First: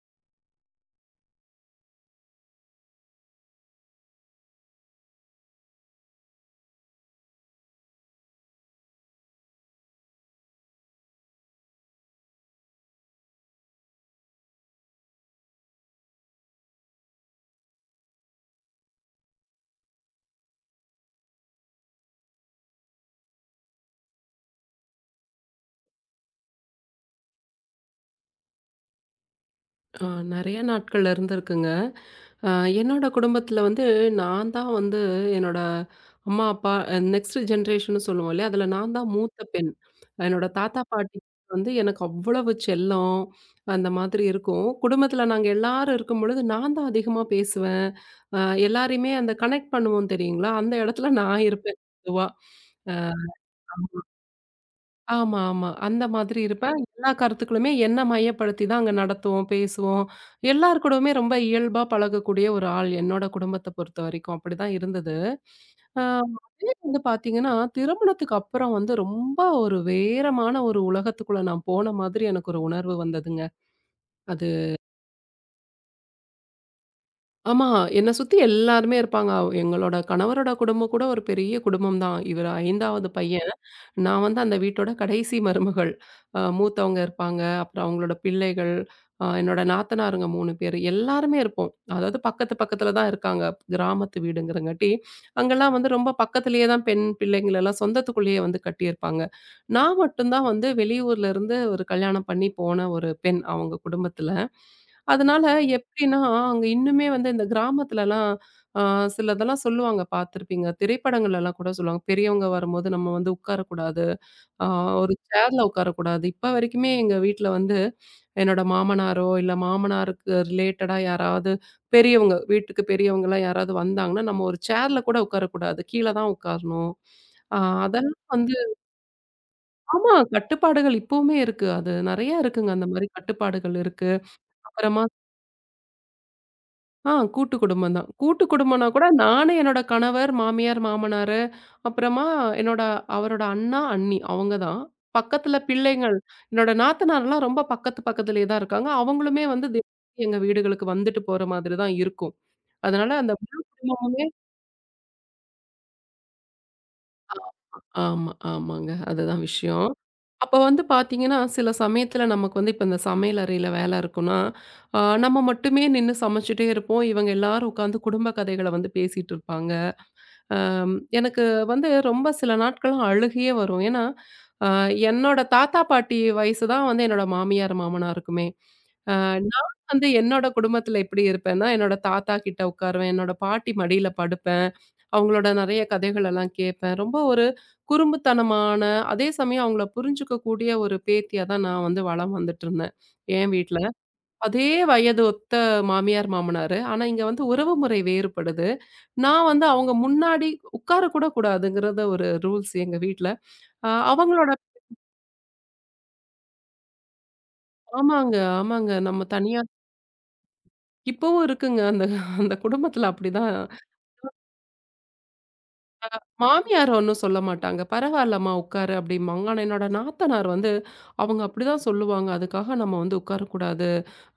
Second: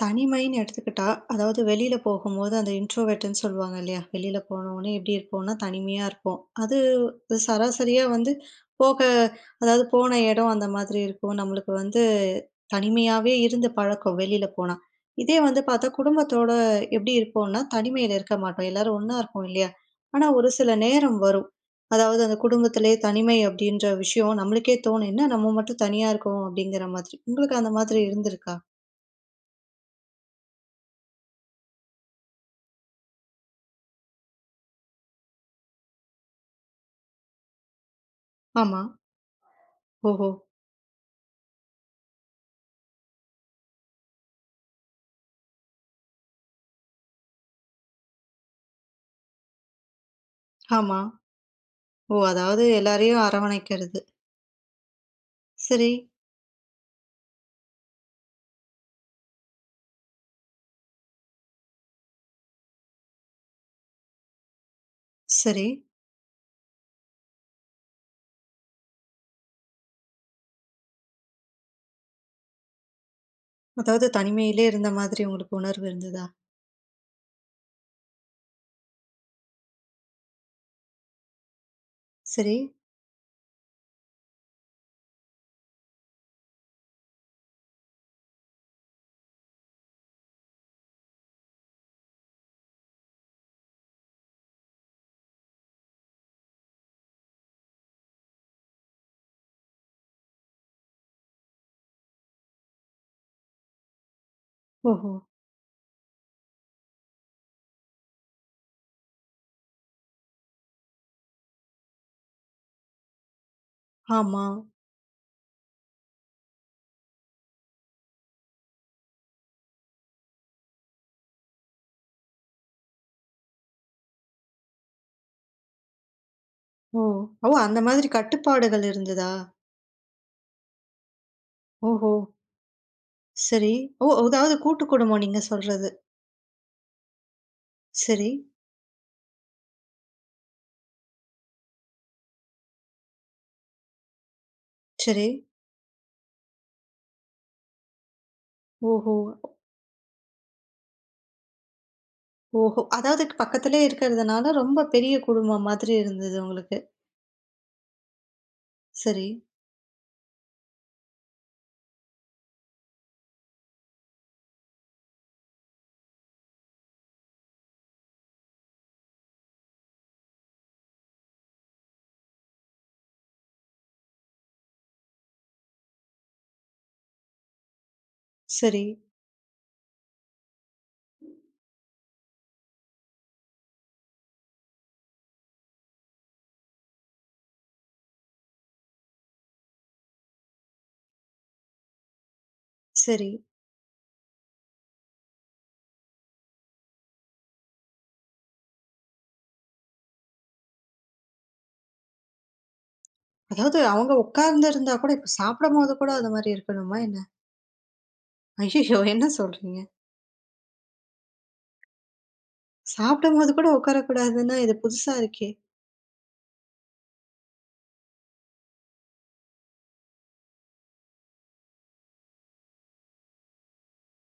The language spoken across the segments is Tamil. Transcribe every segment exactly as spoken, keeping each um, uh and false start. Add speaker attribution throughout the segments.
Speaker 1: தனிமைன்னு எடுத்துக்கிட்டா, அதாவது வெளியில போகும்போது அந்த இன்ட்ரோவெர்ட்ன்னு சொல்லுவாங்க இல்லையா? வெளியில போனோனே எப்படி இருப்போம்னா, தனிமையா இருப்போம். அது இது சராசரியா வந்து போக அதாவது போன இடம் அந்த மாதிரி இருக்கும். நம்மளுக்கு வந்து தனிமையாவே இருந்து பழக்கம் வெளியில போனா. இதே வந்து பார்த்தா குடும்பத்தோட எப்படி இருப்போம்னா, தனிமையில இருக்க மாட்டோம். எல்லாரும் ஒண்ணா இருப்போம் இல்லையா? ஆனா ஒரு சில நேரம் வரும். அதாவது அந்த குடும்பத்திலேயே தனிமை அப்படின்ற விஷயம் நம்மளுக்கே தோணும். என்ன நம்ம மட்டும் தனியா இருக்கோம் அப்படிங்கிற மாதிரி. உங்களுக்கு அந்த மாதிரி இருந்திருக்கா?
Speaker 2: ஆ நெறைய நாட்கள்ல இருந்திருக்குங்க. அ என்னோட குடும்பத்தில வந்து நான் தான் வந்து என்னோட அம்மா, அப்பா நெக்ஸ்ட் ஜெனரேஷன்னு சொல்லுவோம் இல்லையா? அதில
Speaker 1: ஆமா.
Speaker 2: நான் தான் மூத்த பெண்.
Speaker 1: ஓஹோ!
Speaker 2: என்னோட தாத்தா, பாட்டி வந்து எனக்கு அவ்வளவு செல்லம். அந்த மாதிரி இருக்கும். குடும்பத்தில நாங்க எல்லாரும் இருக்கும்பொழுது நான் தான் அதிகமா பேசுவேன். அ எல்லாரையுமே அந்த கனெக்ட் பண்ணுவோம் தெரியுங்களா? அந்த
Speaker 1: ஆமா.
Speaker 2: இடத்துல நான் இருப்பேன்
Speaker 1: ஓ!
Speaker 2: பொதுவா.
Speaker 1: அதாவது எல்லாரையும்
Speaker 2: அ.
Speaker 1: அரவணைக்கிறது.
Speaker 2: ஆமா, ஆமா.
Speaker 1: சரி,
Speaker 2: அந்த மாதிரி இருப்பேன். எல்லா கருத்துக்களுமே என்ன மையப்படுத்தி தான் அங்க நடத்துவோம், பேசுவோம். எல்லார் கூடவுமே ரொம்ப இயல்பா பழகக்கூடிய ஒரு ஆள் என்னோட குடும்பத்த பொறுத்த வரைக்கும். அப்படிதான் இருந்தது.
Speaker 1: சரி.
Speaker 2: அ அதே வந்து பார்த்தீங்கன்னா, திருமணத்துக்கு அப்புறம் வந்து ரொம்ப ஒரு வேறமான ஒரு உலகத்துக்குள்ள நான் போன மாதிரி எனக்கு ஒரு உணர்வு வந்ததுங்க.
Speaker 1: அதாவது
Speaker 2: அது
Speaker 1: தனிமையிலே இருந்த மாதிரி உங்களுக்கு உணர்வு இருந்ததா?
Speaker 2: ஆமா, என்ன சுத்தி எல்லாருமே இருப்பாங்க. அவ- எங்களோட கணவரோட குடும்பம் கூட ஒரு பெரிய குடும்பம் தான். இவர்
Speaker 1: சரி.
Speaker 2: ஐந்தாவது பையன். நான் வந்து அந்த வீட்டோட கடைசி மருமகள். அ மூத்தவங்க இருப்பாங்க. அப்புறம் அவங்களோட பிள்ளைகள், அ என்னோட நாத்தனாருங்க மூணு பேரு. எல்லாருமே இருப்போம். அதாவது பக்கத்து பக்கத்துல தான் இருக்காங்க. கிராமத்து வீடுங்கிறங்காட்டி, அங்கலாம் வந்து ரொம்ப பக்கத்திலேயே தான் பெண் பிள்ளைங்களெல்லாம் எல்லாம் சொந்தத்துக்குள்ளேயே வந்து கட்டியிருப்பாங்க. நான் மட்டும் தான் வந்து வெளியூர்ல இருந்து ஒரு கல்யாணம் பண்ணி போன ஒரு பெண் அவங்க குடும்பத்துல.
Speaker 1: ஓஹோ!
Speaker 2: அதனால எப்படின்னா, அங்க இன்னுமே வந்து இந்த கிராமத்துலலாம் ஆ சிலதெல்லாம் சொல்லுவாங்க பார்த்துருப்பீங்க. திரைப்படங்கள்லலாம் கூட சொல்லுவாங்க. பெரியவங்க வரும்போது நம்ம வந்து உட்காரக்கூடாது.
Speaker 1: ஆமா.
Speaker 2: ஆ ஒரு சேர்ல உட்காரக்கூடாது. இப்ப வரைக்குமே எங்க வீட்ல வந்து என்னோட மாமனாரோ, இல்ல மாமனாருக்கு ரிலேட்டடா யாராவது பெரியவங்க, வீட்டுக்கு பெரியவங்கலாம் யாராவது வந்தாங்கன்னா, நம்ம ஒரு சேர்ல கூட உட்காரக்கூடாது. கீழ தான் உட்காரணும்.
Speaker 1: ஓ! ஓ!
Speaker 2: ஆ
Speaker 1: அந்த மாதிரி
Speaker 2: அதெல்லாம் வந்து
Speaker 1: கட்டுப்பாடுகள் இருந்ததா?
Speaker 2: ஆமா, கட்டுப்பாடுகள் இப்பவுமே இருக்கு. அது
Speaker 1: ஓஹோ!
Speaker 2: நெறைய இருக்குங்க. அந்த மாரி
Speaker 1: சரி.
Speaker 2: கட்டுப்பாடுகள்
Speaker 1: ஓ!
Speaker 2: இருக்கு.
Speaker 1: அதாவது கூட்டு
Speaker 2: அப்புறமா
Speaker 1: குடும்பம் நீங்க சொல்றது.
Speaker 2: ஆ கூட்டு குடும்பம் தான்.
Speaker 1: சரி,
Speaker 2: கூட்டு குடும்பம்னா கூட நானு, என்னோட கணவர், மாமியார், மாமனாரு, அப்புறமா என்னோட அவரோட அண்ணா, அண்ணி அவங்க தான்.
Speaker 1: சரி.
Speaker 2: பக்கத்துல பிள்ளைங்கள் என்னோட நாத்தனார்லாம் ரொம்ப பக்கத்து பக்கத்துலயே தான் இருக்காங்க.
Speaker 1: ஓஹோ!
Speaker 2: அவங்களுமே வந்து தினமும் எங்க வீடுகளுக்கு வந்துட்டு போற மாதிரி தான் இருக்கும்.
Speaker 1: ஓஹோ!
Speaker 2: அதனால
Speaker 1: அதாவது
Speaker 2: அந்த முழு
Speaker 1: பக்கத்திலேயே
Speaker 2: குடும்பமுமே
Speaker 1: இருக்கிறதுனால ரொம்ப பெரிய குடும்பம் மாதிரி இருந்தது உங்களுக்கு.
Speaker 2: ஆமா, ஆமாங்க.
Speaker 1: சரி,
Speaker 2: அதுதான் விஷயம். அப்ப வந்து பார்த்தீங்கன்னா, சில சமயத்துல நமக்கு வந்து இப்ப இந்த சமையல் அறையில வேல இருக்குன்னா, ஆ நம்ம மட்டுமே நின்னு சமைச்சுட்டே இருப்போம். இவங்க எல்லாரும் உட்காந்து குடும்ப கதைகள வந்து பேசிட்டு இருப்பாங்க. அம் எனக்கு வந்து ரொம்ப சில நாட்கள்லாம் அழுகையே வரும். ஏன்னா, அ என்னோட தாத்தா, பாட்டி வயசு தான் வந்து என்னோட மாமியார், மாமனாருக்குமே.
Speaker 1: சரி,
Speaker 2: அ நான் வந்து என்னோட குடும்பத்தில எப்படி இருப்பேன்னா, என்னோட தாத்தா கிட்ட உட்காருவேன். என்னோட பாட்டி மடியில படுப்பேன். அவங்களோட நெறைய கதைகள் எல்லாம் கேட்பேன். ரொம்ப ஒரு குறும்புத்தனமான, அதே சமயம் அவங்கள புரிஞ்சுக்கக்கூடிய ஒரு பேத்தியா தான் நான் வந்து வளம் வந்துட்டுருந்தேன்,
Speaker 1: சரி.
Speaker 2: என் வீட்ல. அதே வயது ஒத்த மாமியார், மாமனாரு. ஆனா, இங்க வந்து உறவுமுறை வேறுபடுது. நான் வந்து அவங்க முன்னாடி உட்காரக்கூட கூடாதுங்கிறத ஒரு ரூல்ஸ் எங்க வீட்ல.
Speaker 1: அதாவது
Speaker 2: அ
Speaker 1: அவங்க
Speaker 2: அவங்களோட
Speaker 1: உட்கார்ந்திருந்தா கூட இப்ப சாப்பிடும்போது கூட அது மாரி இருக்கணுமா என்ன?
Speaker 2: ஆமாங்க, ஆமாங்க.
Speaker 1: ஐயய்யோ! என்ன
Speaker 2: நம்ம தனியா
Speaker 1: சொல்றீங்க?
Speaker 2: இப்பவும் இருக்குங்க. அந்த அந்த குடும்பத்துல
Speaker 1: சாப்பிடும்போது
Speaker 2: அப்படிதான்.
Speaker 1: கூட உட்காரக்கூடாதுன்னா, இது புதுசா இருக்கே!
Speaker 2: மாமியார் ஒண்ணும் சொல்ல மாட்டாங்க. "பரவாயில்லம்மா உட்காரு" அப்படிம்பாங்க. ஆனா, என்னோட நாத்தனார் வந்து அவங்க அப்படிதான் சொல்லுவாங்க. "அதுக்காக நம்ம வந்து உட்காரக்கூடாது.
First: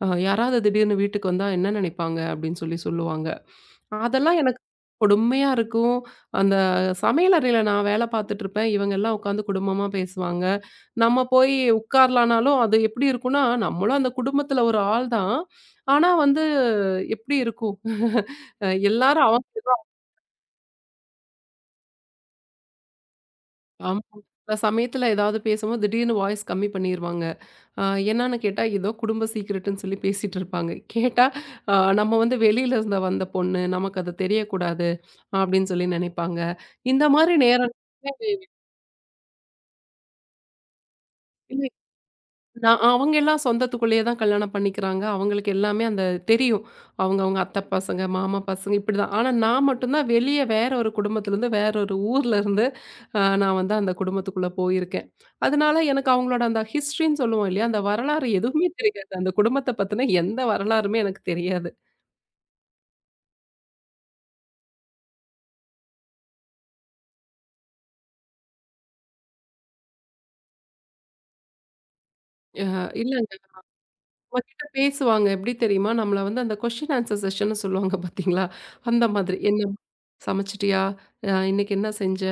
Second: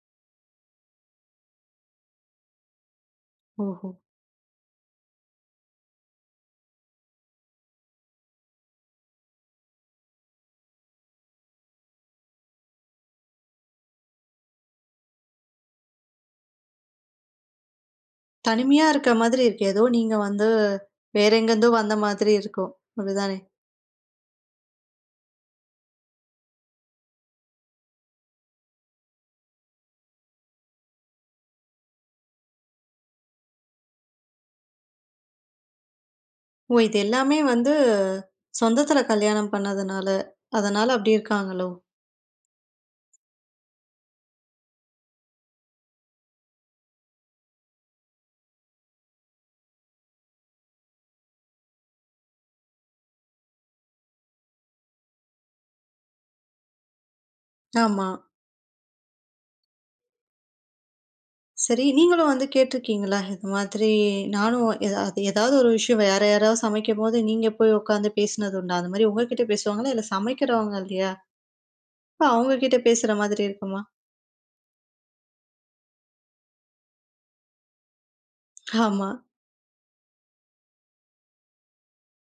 Speaker 2: அ யாராவது திடீர்னு வீட்டுக்கு வந்தா என்ன நினைப்பாங்க?" அப்படின்னு சொல்லி சொல்லுவாங்க.
Speaker 1: ஓஹோ!
Speaker 2: அதெல்லாம் எனக்கு கொடுமையா இருக்கும். அந்த சமையல் அறையில நான் வேல பார்த்துட்டுருப்பேன். இவங்க எல்லாம் உட்காந்து குடும்பமா பேசுவாங்க. நம்ம போய் உட்காரலானாலும், அது எப்படி இருக்கும்னா, நம்மளும் அந்த குடும்பத்துல ஒரு ஆள் தான். ஆனா வந்து எப்படி இருக்கும்? அ
Speaker 1: தனிமையா இருக்க
Speaker 2: எல்லாரும் அவ
Speaker 1: மாதிரி இருக்கு. ஏதோ நீங்க வந்து வேற எங்கேருந்தோ வந்த மாதிரி இருக்கும். அப்படிதானே?
Speaker 2: ஆமா. சில சமயத்துல ஏதாவது பேசும்போது திடீர்னு வாய்ஸ் கம்மி பண்ணிருவாங்க. அ என்னன்னு கேட்டா, ஏதோ குடும்ப சீக்ரெட்டுன்னு சொல்லி பேசிட்டு இருப்பாங்க. கேட்டா, அ நம்ம வந்து வெளியில இருந்து வந்த பொண்ணு, நமக்கு அது தெரியக்கூடாது அப்படின்னு சொல்லி நினைப்பாங்க.
Speaker 1: ஓ! இது
Speaker 2: இந்த
Speaker 1: எல்லாமே
Speaker 2: மாரி
Speaker 1: வந்து
Speaker 2: நேரம்
Speaker 1: சொந்தத்தில கல்யாணம் பண்ணதுனால, அதனால அப்படி இருக்காங்களோ?
Speaker 2: நான் அவங்க எல்லாம் சொந்தத்துக்குள்ளேயே தான் கல்யாணம் பண்ணிக்கிறாங்க. அவங்களுக்கு எல்லாமே அந்த தெரியும். அவங்க, அவங்க அத்தை பசங்க, மாமா பசங்க இப்படிதான். ஆனா நான் மட்டும் தான் வெளிய வேற ஒரு குடும்பத்திலருந்து, வேற ஒரு ஊர்லருந்து அ நான் வந்து அந்த குடும்பத்துக்குள்ள போயிருக்கேன். அதனால எனக்கு அவங்களோட அந்த ஹிஸ்டரின்னு சொல்லுவோம் இல்லையா? அந்த
Speaker 1: ஆமா.
Speaker 2: வரலாறு எதுவுமே தெரியாது. அந்த குடும்பத்த பத்தின எந்த வரலாறுமே எனக்கு தெரியாது.
Speaker 1: சரி, நீங்களும் வந்து கேட்டிருக்கீங்களா? இது மாதிரி நானும் எதா அது ஏதாவது ஒரு விஷயம் வேற யாராவது சமைக்கும்போது நீங்க போய் உட்காந்து பேசினது உண்டா? அந்த மாரி உங்ககிட்ட பேசுவாங்களா? இல்ல சமைக்கிறவங்க இல்லையா? அப்ப அவங்க
Speaker 2: அ
Speaker 1: கிட்ட பேசுற
Speaker 2: இல்லங்க.
Speaker 1: மாதிரி இருக்குமா?
Speaker 2: நம்மகிட்ட பேசுவாங்க. எப்படி தெரியுமா? நம்மள வந்து அந்த கொஸ்டின் ஆன்சர் செஷன்னு சொல்லுவாங்க பார்த்தீங்களா? அந்த
Speaker 1: ஆமா.
Speaker 2: மாதிரி. என்ன "சமைச்சிட்டியா? அ இன்னைக்கு என்ன செஞ்ச?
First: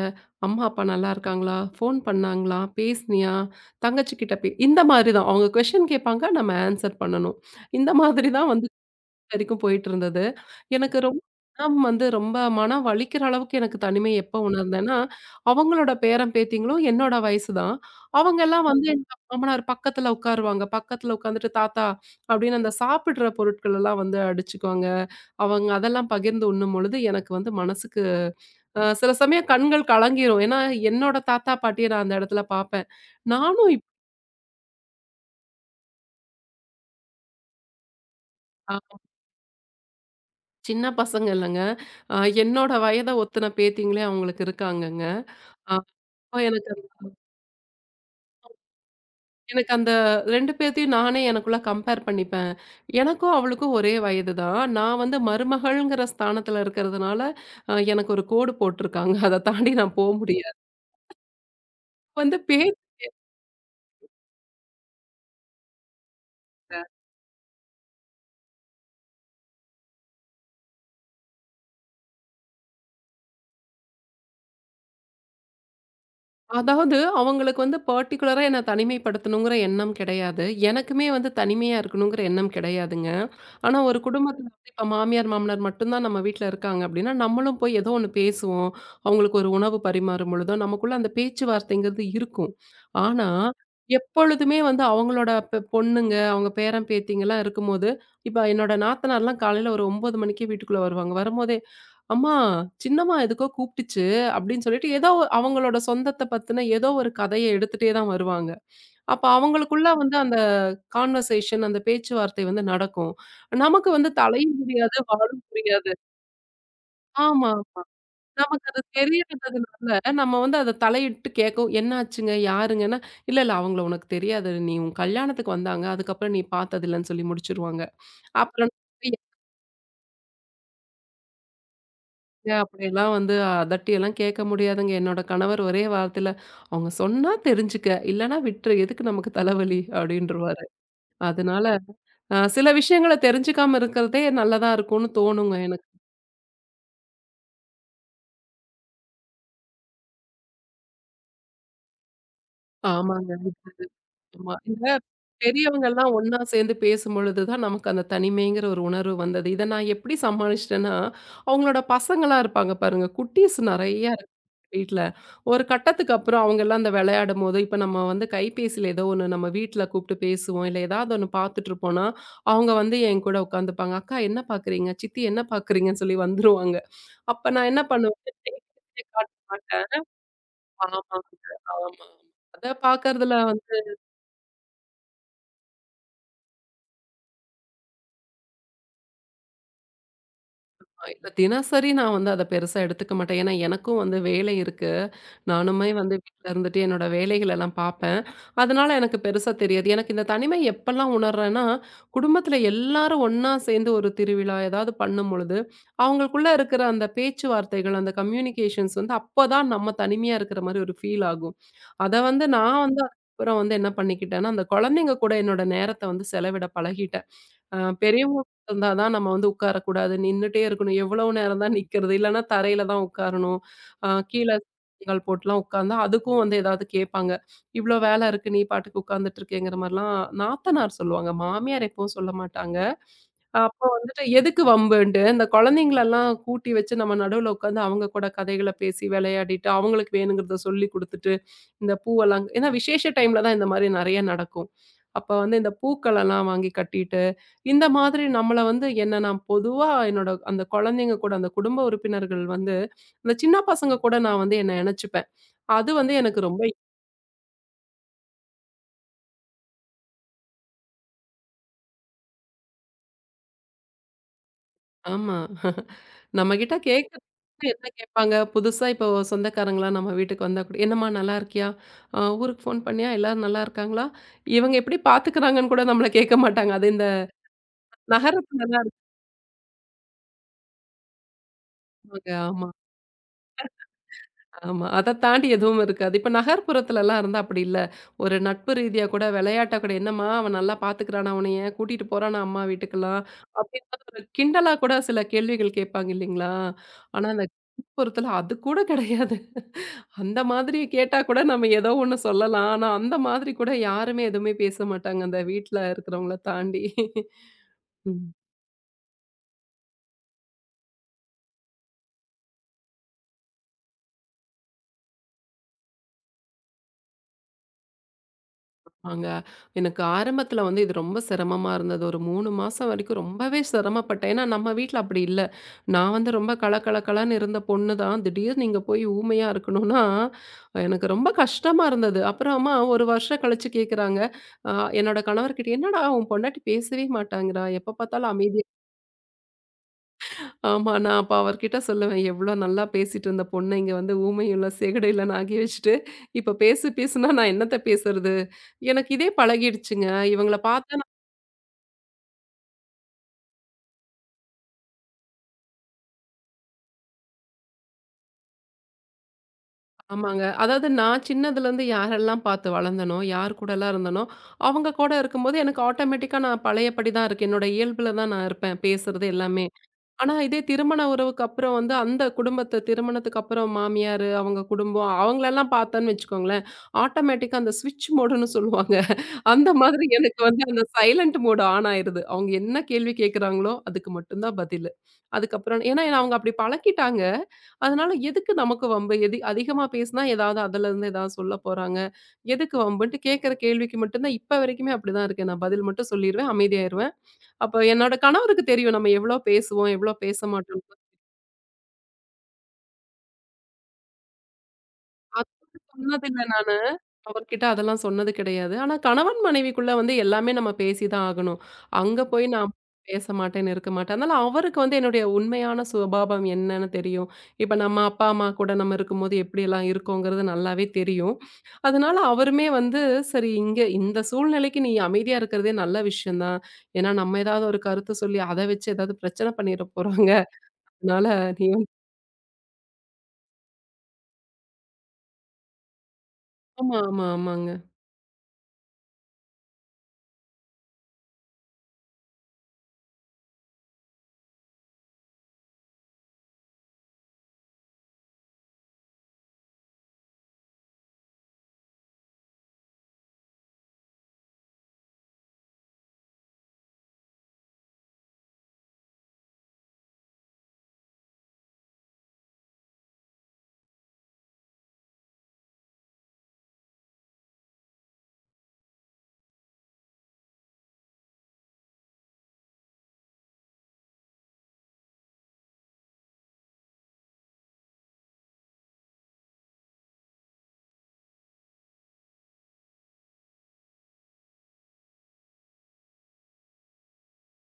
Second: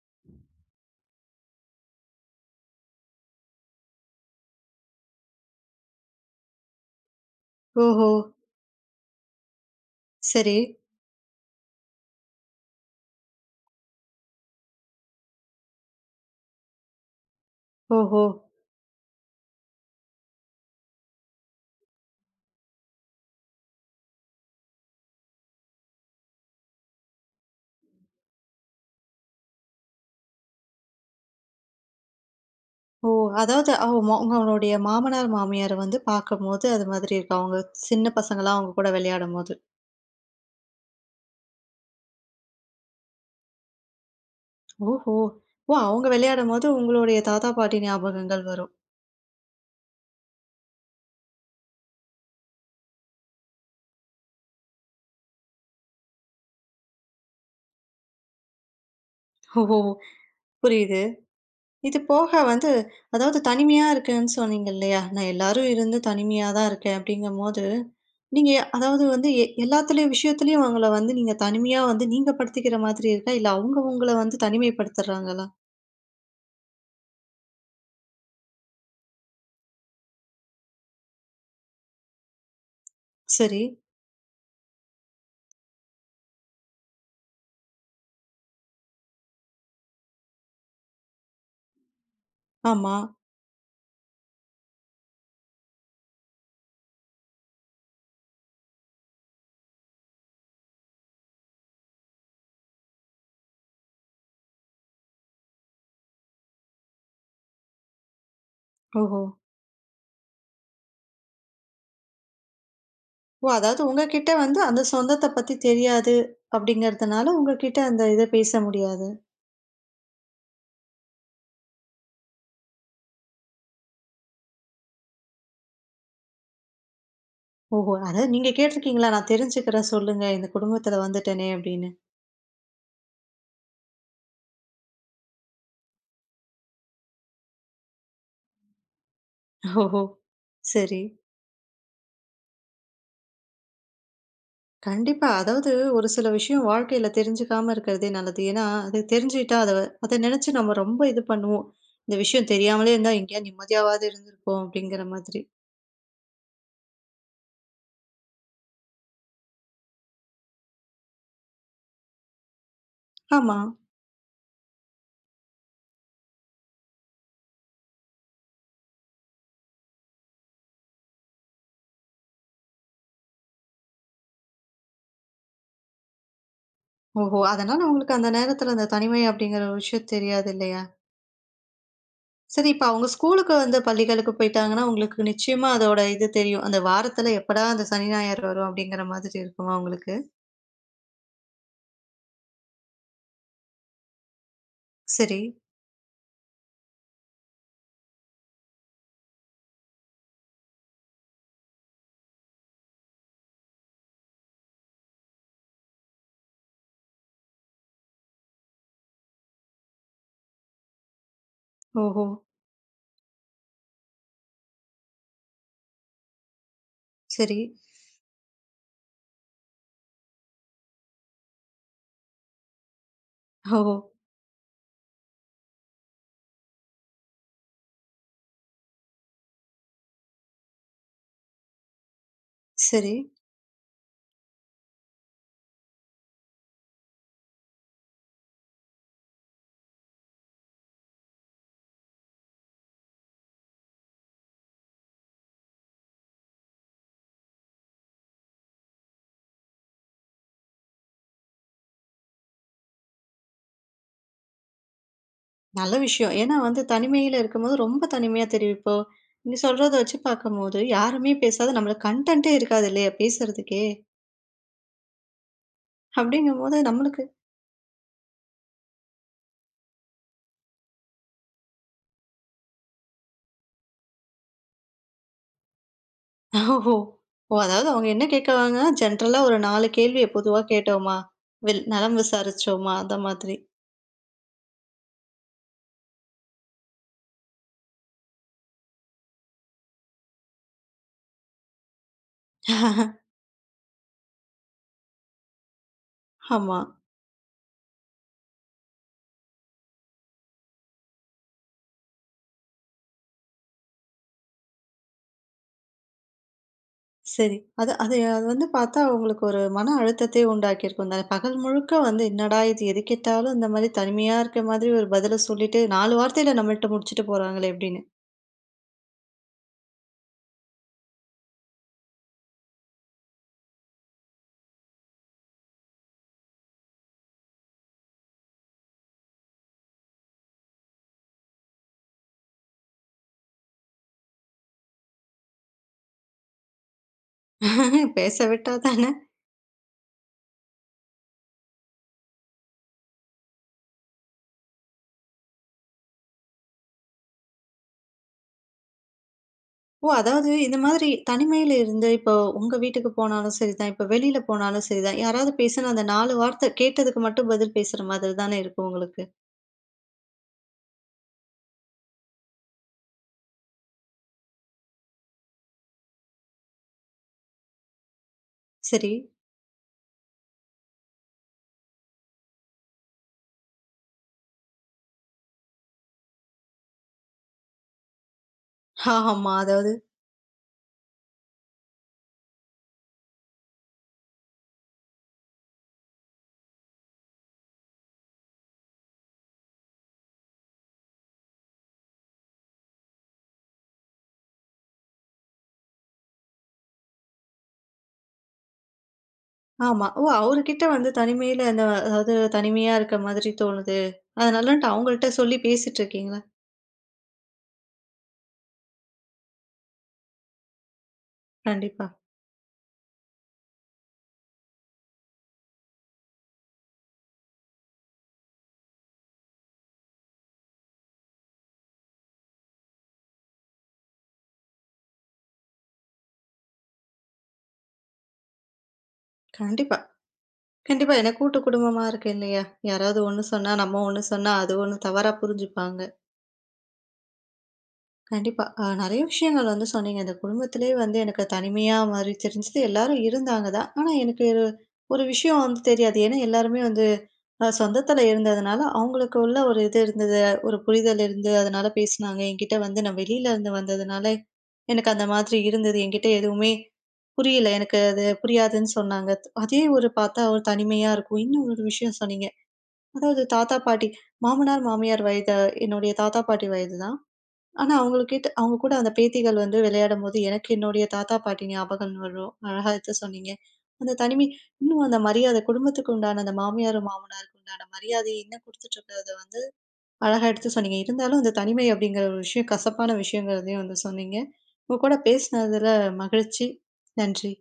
Speaker 2: அம்மா, அப்பா நல்லா இருக்காங்களா? ஃபோன் பண்ணாங்களா? பேசினியா? தங்கச்சிகிட்ட பே" இந்த மாதிரி தான். அவங்க கொஸ்டின் கேட்பாங்க, நம்ம ஆன்சர் பண்ணணும். இந்த
Speaker 1: ஓஹோ!
Speaker 2: மாதிரி தான் வந்து இது வரைக்கும் போயிட்டுருந்தது.
Speaker 1: சரி.
Speaker 2: எனக்கு ரொம்ப மனம் வந்து ரொம்ப மனம் வலிக்கிற அளவுக்கு எனக்கு தனிமை எப்போ உணர்ந்தேன்னா, அவங்களோட பேரன், பேத்திங்களும் என்னோட வயசு தான்.
Speaker 1: ஓஹோ!
Speaker 2: அவங்கலாம் வந்து எங்க மாமனார் பக்கத்துல உட்காருவாங்க. பக்கத்துல உட்காந்துட்டு, "தாத்தா" அப்படின்னு அந்த சாப்பிடுற பொருட்கள் எல்லாம் வந்து அடிச்சுக்குவாங்க. அவங்க அதெல்லாம் பகிர்ந்து உண்ணும் பொழுது எனக்கு வந்து மனசுக்கு அ சில சமயம் கண்கள் கலங்கிரும். ஏன்னா, என்னோட தாத்தா, பாட்டிய நான் அந்த இடத்துல பார்ப்பேன்.
Speaker 1: ஓ!
Speaker 2: நானும்
Speaker 1: அதாவது
Speaker 2: இப்
Speaker 1: அவ ம உங்களுடைய மாமனார், மாமியார வந்து பார்க்கும்போது அது மாதிரி இருக்கு. அவங்க சின்ன பசங்கலாம் அவங்க
Speaker 2: அ
Speaker 1: கூட விளையாடும்போது.
Speaker 2: சின்ன பசங்க இல்லங்க. அ என்னோட வயத ஒத்துன பேத்திங்களே அவங்களுக்கு இருக்காங்கங்க.
Speaker 1: ஓஹோ! ஓ! அவங்க
Speaker 2: அப்ப
Speaker 1: விளையாடும்போது
Speaker 2: எனக்கு அந்
Speaker 1: உங்களுடைய தாத்தா, பாட்டி ஞாபகங்கள் வரும்.
Speaker 2: எனக்கு அந்த ரெண்டு பேத்தையும் நானே எனக்குள்ள கம்பேர் பண்ணிப்பேன். எனக்கும் அவளுக்கும் ஒரே வயது தான். நான் வந்து மருமகள்ங்கிற ஸ்தானத்துல இருக்கிறதுனால, அ எனக்கு ஒரு கோடு போட்டுருக்காங்க. அத தாண்டி
Speaker 1: ஓஹோ!
Speaker 2: நான் போ முடியாது.
Speaker 1: புரியுது. இது
Speaker 2: வந்து
Speaker 1: போக
Speaker 2: பேத்தி
Speaker 1: வந்து அதாவது தனிமையா இருக்கேன்னு சொன்னீங்க இல்லையா? நான் எல்லாரும் இருந்து தனிமையா தான் இருக்கேன் அப்படிங்கும்போது, நீங்க அதாவது வந்து எ எல்லாத்துலயும் விஷயத்துலயும் அவங்கள வந்து நீங்க தனிமையா வந்து நீங்க படுத்திக்கிற மாதிரி இருக்கா? இல்ல அவங்க உங்கள வந்து தனிமைப்படுத்துறாங்களா?
Speaker 2: அதாவது அவங்களுக்கு வந்து பர்ட்டிகுலரா என்ன தனிமைப்படுத்தணுங்கிற எண்ணம் கிடையாது. எனக்குமே வந்து தனிமையா இருக்கணுங்கிற எண்ணம் கிடையாதுங்க.
Speaker 1: சரி.
Speaker 2: ஆனா ஒரு குடும்பத்தில வந்து இப்ப மாமியார், மாமனார் மட்டும் தான் நம்ம வீட்ல இருக்காங்க அப்டின்னா, நம்மளும் போய் ஏதோ ஒண்ணு பேசுவோம். அவங்களுக்கு ஒரு உணவு பரிமாறும் பொழுதோ, நமக்குள்ள அந்த பேச்சுவார்த்தைங்கிறது இருக்கும்.
Speaker 1: ஆமா.
Speaker 2: ஆனா, எப்பொழுதுமே வந்து அவங்களோட பெ பொண்ணுங்க, அவங்க பேரன், பேத்திங்கலாம் இருக்கும்போது, இப்ப என்னோட நாத்தனார்லாம் காலையில ஒரு ஒன்பது மணிக்கே வீட்டுக்குள்ள வருவாங்க. வரும்போதே, "அம்மா, சின்னம்மா எதுக்கோ கூப்ட்டுச்சு." அப்படின்னு சொல்லிட்டு ஏதோ ஒரு- அவங்களோட சொந்தத்த பத்தின ஏதோ ஒரு கதைய எடுத்துட்டே தான் வருவாங்க.
Speaker 1: ஓஹோ!
Speaker 2: அப்ப அவங்களுக்குள்ள வந்து அந்த கான்வர்சேஷன் அந்த பேச்சுவார்த்தை வந்து நடக்கும்.
Speaker 1: ஓ! அதாவது
Speaker 2: நமக்கு வந்து
Speaker 1: உங்ககிட்ட
Speaker 2: தலையும்
Speaker 1: வந்து அந்த
Speaker 2: புரியாது,
Speaker 1: சொந்தத்த
Speaker 2: வாலும்
Speaker 1: பத்தி
Speaker 2: புரியாது.
Speaker 1: தெரியாது அப்படிங்கிறதுனால,
Speaker 2: ஆமா,
Speaker 1: உங்ககிட்ட
Speaker 2: ஆமா.
Speaker 1: அந்த இத பேச
Speaker 2: நமக்கு அது
Speaker 1: முடியாது.
Speaker 2: தெரியாததுனால நம்ம வந்து அத தலையிட்டு கேட்கவும், "என்ன ஆச்சுங்க? யாருங்கன்னா?" "இல்ல, இல்ல அவங்கள உனக்கு தெரியாது. நீ உன் கல்யாணத்துக்கு வந்தாங்க. அதுக்கப்புறம் நீ பார்த்ததில்லன்னு" சொல்லி முடிச்சுருவாங்க.
Speaker 1: ஓஹோ! அதாவது நீங்க
Speaker 2: அப்புறம்
Speaker 1: கேட்டிருக்கீங்களா? "நான் தெரிஞ்சுக்கிறேன் சொல்லுங்க. இந்த குடும்பத்துல வந்துட்டேனே" அப்படின்னு.
Speaker 2: இல்ல, அப்படியெல்லாம் வந்து அதட்டியெல்லாம் கேட்க முடியாதுங்க. என்னோட கணவர் ஒரே வார்த்தையில, "அவங்க சொன்னா தெரிஞ்சுக்க, இல்லன்னா விட்டுரு. எதுக்கு நமக்கு தலைவலி?"
Speaker 1: ஓஹோ!
Speaker 2: அப்படின்ருவாரு.
Speaker 1: சரி.
Speaker 2: அதனால அ சில விஷயங்கள தெரிஞ்சுக்காம இருக்கிறதே நல்லதா இருக்கும்னு
Speaker 1: கண்டிப்பா.
Speaker 2: தோணுங்க
Speaker 1: அதாவது
Speaker 2: எனக்கு.
Speaker 1: ஒரு சில விஷயம் வாழ்க்கையில தெரிஞ்சுக்காம இருக்கிறதே நல்லது. ஏன்னா, அது தெரிஞ்சுக்கிட்டா அத அத நினைச்சு நம்ம ரொம்ப இது பண்ணுவோம். இந்த விஷயம் தெரியாமலே இருந்தா
Speaker 2: ஆமாங்க.
Speaker 1: எங்கேயா நிம்மதியாவாவது
Speaker 2: ஆமா.
Speaker 1: இருந்திருப்போம்
Speaker 2: இந்த
Speaker 1: அப்படிங்கிற மாதிரி.
Speaker 2: பெரியவங்கலாம் ஒண்ணா சேர்ந்து பேசும்பொழுது தான் நமக்கு அந்த தனிமைங்கிற ஒரு உணர்வு வந்தது. இத நான் எப்படி சமாளிச்சுட்டேன்னா, அவங்களோட பசங்களா இருப்பாங்க பாருங்க.
Speaker 1: ஆமா.
Speaker 2: குட்டீஸ் நெறைய இருக்கு வீட்ல. ஒரு கட்டத்துக்கு அப்புறம் அவங்கலாம் அந்த விளையாடும்போது, இப்ப நம்ம வந்து கைபேசியில ஏதோ ஒண்ணு நம்ம வீட்ல கூப்பிட்டு பேசுவோம். இல்ல ஏதாவது ஒண்ணு பார்த்துட்டு இருப்போம்னா, அவங்க வந்து என் கூட உட்காந்துப்பாங்க. "அக்கா என்ன பார்க்குறீங்க? சித்தி என்ன பார்க்குறீங்கன்னு?" சொல்லி வந்துருவாங்க.
Speaker 1: ஓஹோ!
Speaker 2: அப்ப நான் என்ன
Speaker 1: அதனால உங்களுக்கு அந்த
Speaker 2: பண்ணுவேன்?
Speaker 1: நேரத்துல அந்த தனிமை
Speaker 2: காட்ட
Speaker 1: அப்படிங்கிற ஒரு
Speaker 2: மாட்டேன்.
Speaker 1: விஷயம் தெரியாது இல்லையா?
Speaker 2: ஆமாங்க. ஆமா. அத
Speaker 1: சரி, இப்ப அவங்க
Speaker 2: பார்க்கறதுல
Speaker 1: ஸ்கூலுக்கு வந்து பள்ளிகளுக்கு போயிட்டாங்கன்னா, உங்களுக்கு நிச்சயமா அதோட இது தெரியும். அந்த வாரத்துல எப்படா அந்த சனி, ஞாயிறு வரும் அப்படிங்கிற மாதிரி இருக்குமா உங்களுக்கு?
Speaker 2: இல்ல, தினசரி நான் வந்து அத பெருசா எடுத்துக்க மாட்டேன். ஏன்னா எனக்கும் வந்து வேலை இருக்கு.
Speaker 1: சரி.
Speaker 2: நானுமே வந்து வீட்ல இருந்துட்டு என்னோட வேலைகள் எல்லாம் பார்ப்பேன். அதனால எனக்கு பெருசா தெரியாது. எனக்கு இந்த தனிமை எப்பலாம் உணர்றேன்னா, குடும்பத்தில எல்லாரும் ஒண்ணா சேர்ந்து ஒரு திருவிழா ஏதாவது பண்ணும்பொழுது, அவங்களுக்குள்ள இருக்கிற அந்த பேச்சுவார்த்தைகள், அந்த கம்யூனிகேஷன்ஸ் வந்து அப்பதான் நம்ம தனிமையா இருக்கிற மாரி ஒரு ஃபீல் ஆகும். அத
Speaker 1: ஓஹோ!
Speaker 2: வந்து நான் வந்து அதுக்கப்புறம் வந்து என்ன பண்ணிக்கிட்டேன்னா, அந்த குழந்தைங்க கூட என்னோட நேரத்த வந்து செலவிட பழகிட்டேன்.
Speaker 1: சரி.
Speaker 2: அ பெரியவங்க இருந்தா தான் நம்ம வந்து உட்காரக்கூடாது. நின்னுட்டே இருக்கணும். எவ்வளவு நேரம் தான் நிக்கிறது? இல்லன்னா தரையில தான் உட்காரணும்.
Speaker 1: ஓஹோ!
Speaker 2: அ கீழ போட்டுலாம் உட்கார்ந்தா அதுக்கும் வந்து ஏதாவது கேட்பாங்க. இவ்ளோ வேல இருக்கு. நீ பாட்டுக்கு உட்கார்ந்துட்டு இருக்கேங்கிற மாரிலாம் நாத்தனார் சொல்லுவாங்க. மாமியார் எப்பவும் சொல்ல மாட்டாங்க.
Speaker 1: சரி.
Speaker 2: அப்போ வந்துட்டு எதுக்கு வம்புன்ட்டு, இந்த குழந்தைங்களெல்லாம் கூட்டி வச்சு நம்ம நடுவுல உட்காந்து அவங்க கூட கதைகள பேசி விளையாடிட்டு, அவங்களுக்கு வேணுங்கிறத சொல்லிக் குடுத்துட்டு, இந்த பூவெல்லாம் ஏன்னா விசேஷ டைம்ல தான் இந்த மாரி நெறைய நடக்கும். அப்ப வந்து இந்த பூக்களெல்லாம் வாங்கி கட்டிட்டு, இந்த மாதிரி நம்மள வந்து என்ன நான் பொதுவா என்னோட அந்த குழந்தைங்க கூட அந்த குடும்ப உறுப்பினர்கள் வந்து, இந்த சின்ன பசங்க கூட நான் வந்து என்ன இணைச்சுப்பேன். அது
Speaker 1: நல்ல
Speaker 2: வந்து
Speaker 1: விஷயம்.
Speaker 2: எனக்கு
Speaker 1: ஏன்னா
Speaker 2: ரொம்ப
Speaker 1: வந்து தனிமையில இருக்கும்போது ரொம்ப தனிமையா தெரியும். இப்போ நீ சொல்றத வச்சு பார்க்கும்போது, யாருமே பேசாத நம்மளுக்கு கன்டென்ட்டே இருக்காது இல்லையா பேசுறதுக்கே!
Speaker 2: ஆமா. நம்மகிட்ட
Speaker 1: அப்படிங்கும்போது
Speaker 2: கேக்க
Speaker 1: நம்மளுக்கு
Speaker 2: என்ன கேட்பாங்க? புதுசா இப்போ சொந்தக்காரங்கலாம் நம்ம வீட்டுக்கு வந்தா கூட, "என்னம்மா நல்லா இருக்கியா? அ ஊருக்கு ஃபோன் பண்ணியா? எல்லாரும் நல்லா இருக்காங்களா?" இவங்க எப்படி பாத்துக்கிறாங்கன்னு கூட நம்மள கேட்க மாட்டாங்க. அது
Speaker 1: ஓஹோ!
Speaker 2: இந்த
Speaker 1: ஓ! அதாவது அவங்க என்ன கேட்கவாங்க,
Speaker 2: நகரத்துலலாம்
Speaker 1: ஜென்ரலா ஒரு நான்கு கேள்விய பொதுவா கேட்டோமா, வில் நலம்
Speaker 2: இருப்பாங்க. ஆமா,
Speaker 1: விசாரிச்சோமா அந்த மாதிரி.
Speaker 2: ஆமா. அத தாண்டி எதுவும் இருக்காது. இப்ப நகர்ப்புறத்துலலாம் இருந்தா அப்படி இல்ல. ஒரு நட்பு ரீதியா கூட விளையாட்டா கூட, "என்னம்மா அவன் நல்லா பாத்துக்கிறானா உன்னைய? கூட்டிட்டு போறானா அம்மா வீட்டுக்கெல்லாம்?" அப்படின்னு ஒரு கிண்டலா கூட சில கேள்விகள் கேட்பாங்க இல்லைங்களா?
Speaker 1: ஆமா.
Speaker 2: ஆனா அந்த கிராமப்புறத்துல அது கூட கிடையாது. அந்த மாதிரி கேட்டா கூட நம்ம ஏதோ ஒண்ணு சொல்லலாம். ஆனா, அந்த மாதிரி கூட யாருமே எதுவுமே பேச மாட்டாங்க. அந்த வீட்ல இருக்கிறவங்கள தாண்டி.
Speaker 1: சரி. அது அது
Speaker 2: ம்.
Speaker 1: அது வந்து பார்த்தா உங்களுக்கு ஒரு மன அழுத்தத்தை உண்டாக்கியிருக்கும் தானே! பகல் முழுக்க வந்து என்னடா இது எது கேட்டாலும் இந்த மாரி தனிமையா இருக்க மாதிரி ஒரு பதில சொல்லிட்டு நான்கு வார்த்தையில நம்மள்ட்ட முடிச்சுட்டு போறாங்களே அப்டின்னு.
Speaker 2: ஆமாங்க. எனக்கு ஆரம்பத்தில வந்து இது ரொம்ப சிரமமா இருந்தது. ஒரு மூணு மாசம் வரைக்கும் ரொம்பவே சிரமப்பட்டேன். ஏன்னா, நம்ம வீட்ல அப்படி இல்ல. நான் வந்து ரொம்ப கலகலகலன்னு இருந்த பொண்ணு தான். திடீர்னு இங்க போய் ஊமையா இருக்கணும்னா, எனக்கு ரொம்ப கஷ்டமா இருந்தது. அப்புறமா ஒரு வருஷம் கழிச்சு கேட்குறாங்க. அ என்னோட கணவர்கிட்ட, "என்னடா உன் பொண்டாட்டி பேசவே மாட்டாங்கிறா? எப்ப பார்த்தாலும்
Speaker 1: பேச
Speaker 2: அமைதியா."
Speaker 1: விட்டா தானே.
Speaker 2: ஆமா. நான் அப்ப அவர்கிட்ட சொல்லுவேன், "எவ்ளோ நல்லா பேசிட்டு இருந்த பொண்ண இங்க வந்து ஊமையுள்ள சேகடையுள்ளன்னு ஆக்கி வச்சுட்டு, இப்ப பேசு பேசுனா நான் என்னத்த பேசுறது? எனக்கு இதே பழகிடுச்சுங்க.
Speaker 1: ஓ! அதாவது
Speaker 2: இவங்கள
Speaker 1: இந்த
Speaker 2: பார்த்தா
Speaker 1: மாதிரி
Speaker 2: நான்."
Speaker 1: தனிமையில இருந்து இப்போ உங்க வீட்டுக்கு போனாலும் சரிதான், இப்போ வெளியில போனாலும் சரிதான், யாராவது பேசுனா அந்த நான்கு வார்த்தை கேட்டதுக்கு மட்டும் பதில் பேசுற மாதிரி தானே இருக்கும் உங்களுக்கு.
Speaker 2: ஆமாங்க. அதாவது நான் சின்னதுலேருந்து யாரெல்லாம் பார்த்து வளர்ந்தனோ, யார் கூடலாம் இருந்தனோ, அவங்க கூட இருக்கும்போது எனக்கு ஆட்டோமேட்டிக்கா நான் பழையபடி தான் இருக்கேன். என்னோட இயல்புல தான் நான் இருப்பேன்.
Speaker 1: சரி.
Speaker 2: பேசுறது எல்லாமே. ஆனா இதே திருமண உறவுக்கு அப்புறம் வந்து அந்த குடும்பத்த திருமணத்துக்கு அப்புறம் மாமியாரு, அவங்க குடும்பம் அவங்களெல்லாம் பார்த்தோன்னு வச்சுக்கோங்களேன், ஆட்டோமேட்டிக்கா அந்த ஸ்விட்ச் மோடுன்னு சொல்லுவாங்க.
Speaker 1: ஆமா.
Speaker 2: அந்த
Speaker 1: அதாவது
Speaker 2: மாதிரி எனக்கு வந்து அந்த சைலன்ட் மோடு ஆன் ஆயிருது. அவங்க என்ன கேள்வி கேட்குறாங்களோ, அதுக்கு மட்டும் தான் பதிலு. அதுக்கப்புறம் ஏன்னா என்ன, அவங்க அப்படி பழக்கிட்டாங்க. அதனால எதுக்கு நமக்கு வம்பு? எதி அதிகமா பேசினா ஏதாவது அதுலருந்து ஏதாவது சொல்ல போறாங்க. எதுக்கு வம்புன்ட்டு கேட்கிற கேள்விக்கு மட்டும் தான் இப்ப வரைக்குமே அப்படிதான் இருக்கேன். நான் பதில் மட்டும் சொல்லிருவேன், அமைதியாயிருவேன். அப்ப என்னோட கணவருக்கு தெரியும் நம்ம எவ்ளோ பேசுவோம்,
Speaker 1: ஆமா.
Speaker 2: எவ்ளோ
Speaker 1: ஓ!
Speaker 2: பேச
Speaker 1: அவருகிட்ட
Speaker 2: மாட்டோம்.
Speaker 1: வந்து தனிமையில அந்த அதாவது தனிமையா இருக்க மாதிரி தோணுது. அதனாலன்ட்டு அவங்கள்ட்ட
Speaker 2: அது
Speaker 1: சொல்லி
Speaker 2: வந்து
Speaker 1: பேசிட்டு இருக்கீங்களா?
Speaker 2: சொன்னதில்ல நானு. அவர்கிட்ட அதெல்லாம் சொன்னது கிடையாது. ஆனா கணவன் மனைவிக்குள்ள வந்து எல்லாமே நம்ம பேசி தான் ஆகணும்.
Speaker 1: கண்டிப்பா,
Speaker 2: அங்க போய் நான் பேச மாட்டேன், இருக்க மாட்டேன். அதனால அவருக்கு வந்து என்னுடைய உண்மையான சுபாவம் என்னன்னு தெரியும். இப்ப நம்ம அப்பா, அம்மா கூட நம்ம இருக்கும்போது எப்படியெல்லாம் இருக்கோங்கிறது நல்லாவே தெரியும். அதனால அவருமே வந்து, சரி இங்க இந்த சூழ்நிலைக்கு நீ அமைதியா இருக்கிறதே நல்ல விஷயம் தான். ஏன்னா நம்ம ஏதாவது ஒரு கருத்து சொல்லி அத வச்சு ஏதாவது பிரச்சனை பண்ணிற
Speaker 1: கண்டிப்பா,
Speaker 2: போறாங்க.
Speaker 1: கண்டிப்பா.
Speaker 2: அதனால
Speaker 1: ஏன்னா கூட்டு
Speaker 2: நீ
Speaker 1: குடும்பமா இருக்கு இல்லையா? யாராவது ஒண்ணு சொன்னா, நம்ம ஒண்ணு சொன்னா, அது ஒண்ணு தவறா புரிஞ்சுப்பாங்க.
Speaker 2: ஆமா, ஆமா, ஆமாங்க.
Speaker 1: கண்டிப்பா. அ நெறைய விஷயங்கள் வந்து சொன்னீங்க. இந்த குடும்பத்திலேயே வந்து எனக்கு தனிமையா மாரி தெரிஞ்சது. எல்லாரும் இருந்தாங்க தான். ஆனா எனக்கு ஒரு ஒரு விஷயம் வந்து தெரியாது. ஏன்னா எல்லாருமே வந்து அ சொந்தத்தில இருந்ததுனால, அவங்களுக்கு உள்ள ஒரு இது இருந்தது. ஒரு புரிதல் இருந்து அதனால பேசினாங்க. என்கிட்ட வந்து நான் வெளியில இருந்து வந்ததுனால, எனக்கு அந்த மாதிரி இருந்தது. என்கிட்ட எதுவுமே புரியல. எனக்கு அது புரியாதுன்னு சொன்னாங்க. அதே ஒரு பார்த்தா ஒரு தனிமையா இருக்கும். இன்னும் ஒரு விஷயம் சொன்னீங்க. அதாவது தாத்தா, பாட்டி மாமனார், மாமியார் வயது என்னுடைய தாத்தா, பாட்டி வயதுதான். ஆனா அவங்ககிட்ட அவங்க கூட அந்த பேத்திகள் வந்து விளையாடும்போது, எனக்கு என்னுடைய தாத்தா, பாட்டி ஞாபகம் வரும். அழகா எடுத்து சொன்னீங்க. அந்த தனிமை இன்னும் அந்த மரியாதை குடும்பத்துக்கு உண்டான அந்த மாமியார், மாமனாருக்கு உண்டான மரியாதையை இன்னும் குடுத்துட்டு இருக்கிறத வந்து அழகா எடுத்து சொன்னீங்க. இருந்தாலும் அந்த தனிமை அப்படிங்கிற ஒரு விஷயம் கசப்பான விஷயங்கிறதையும் வந்து சொன்னீங்க. உங்க கூட பேசினதுல மகிழ்ச்சி. நன்றி.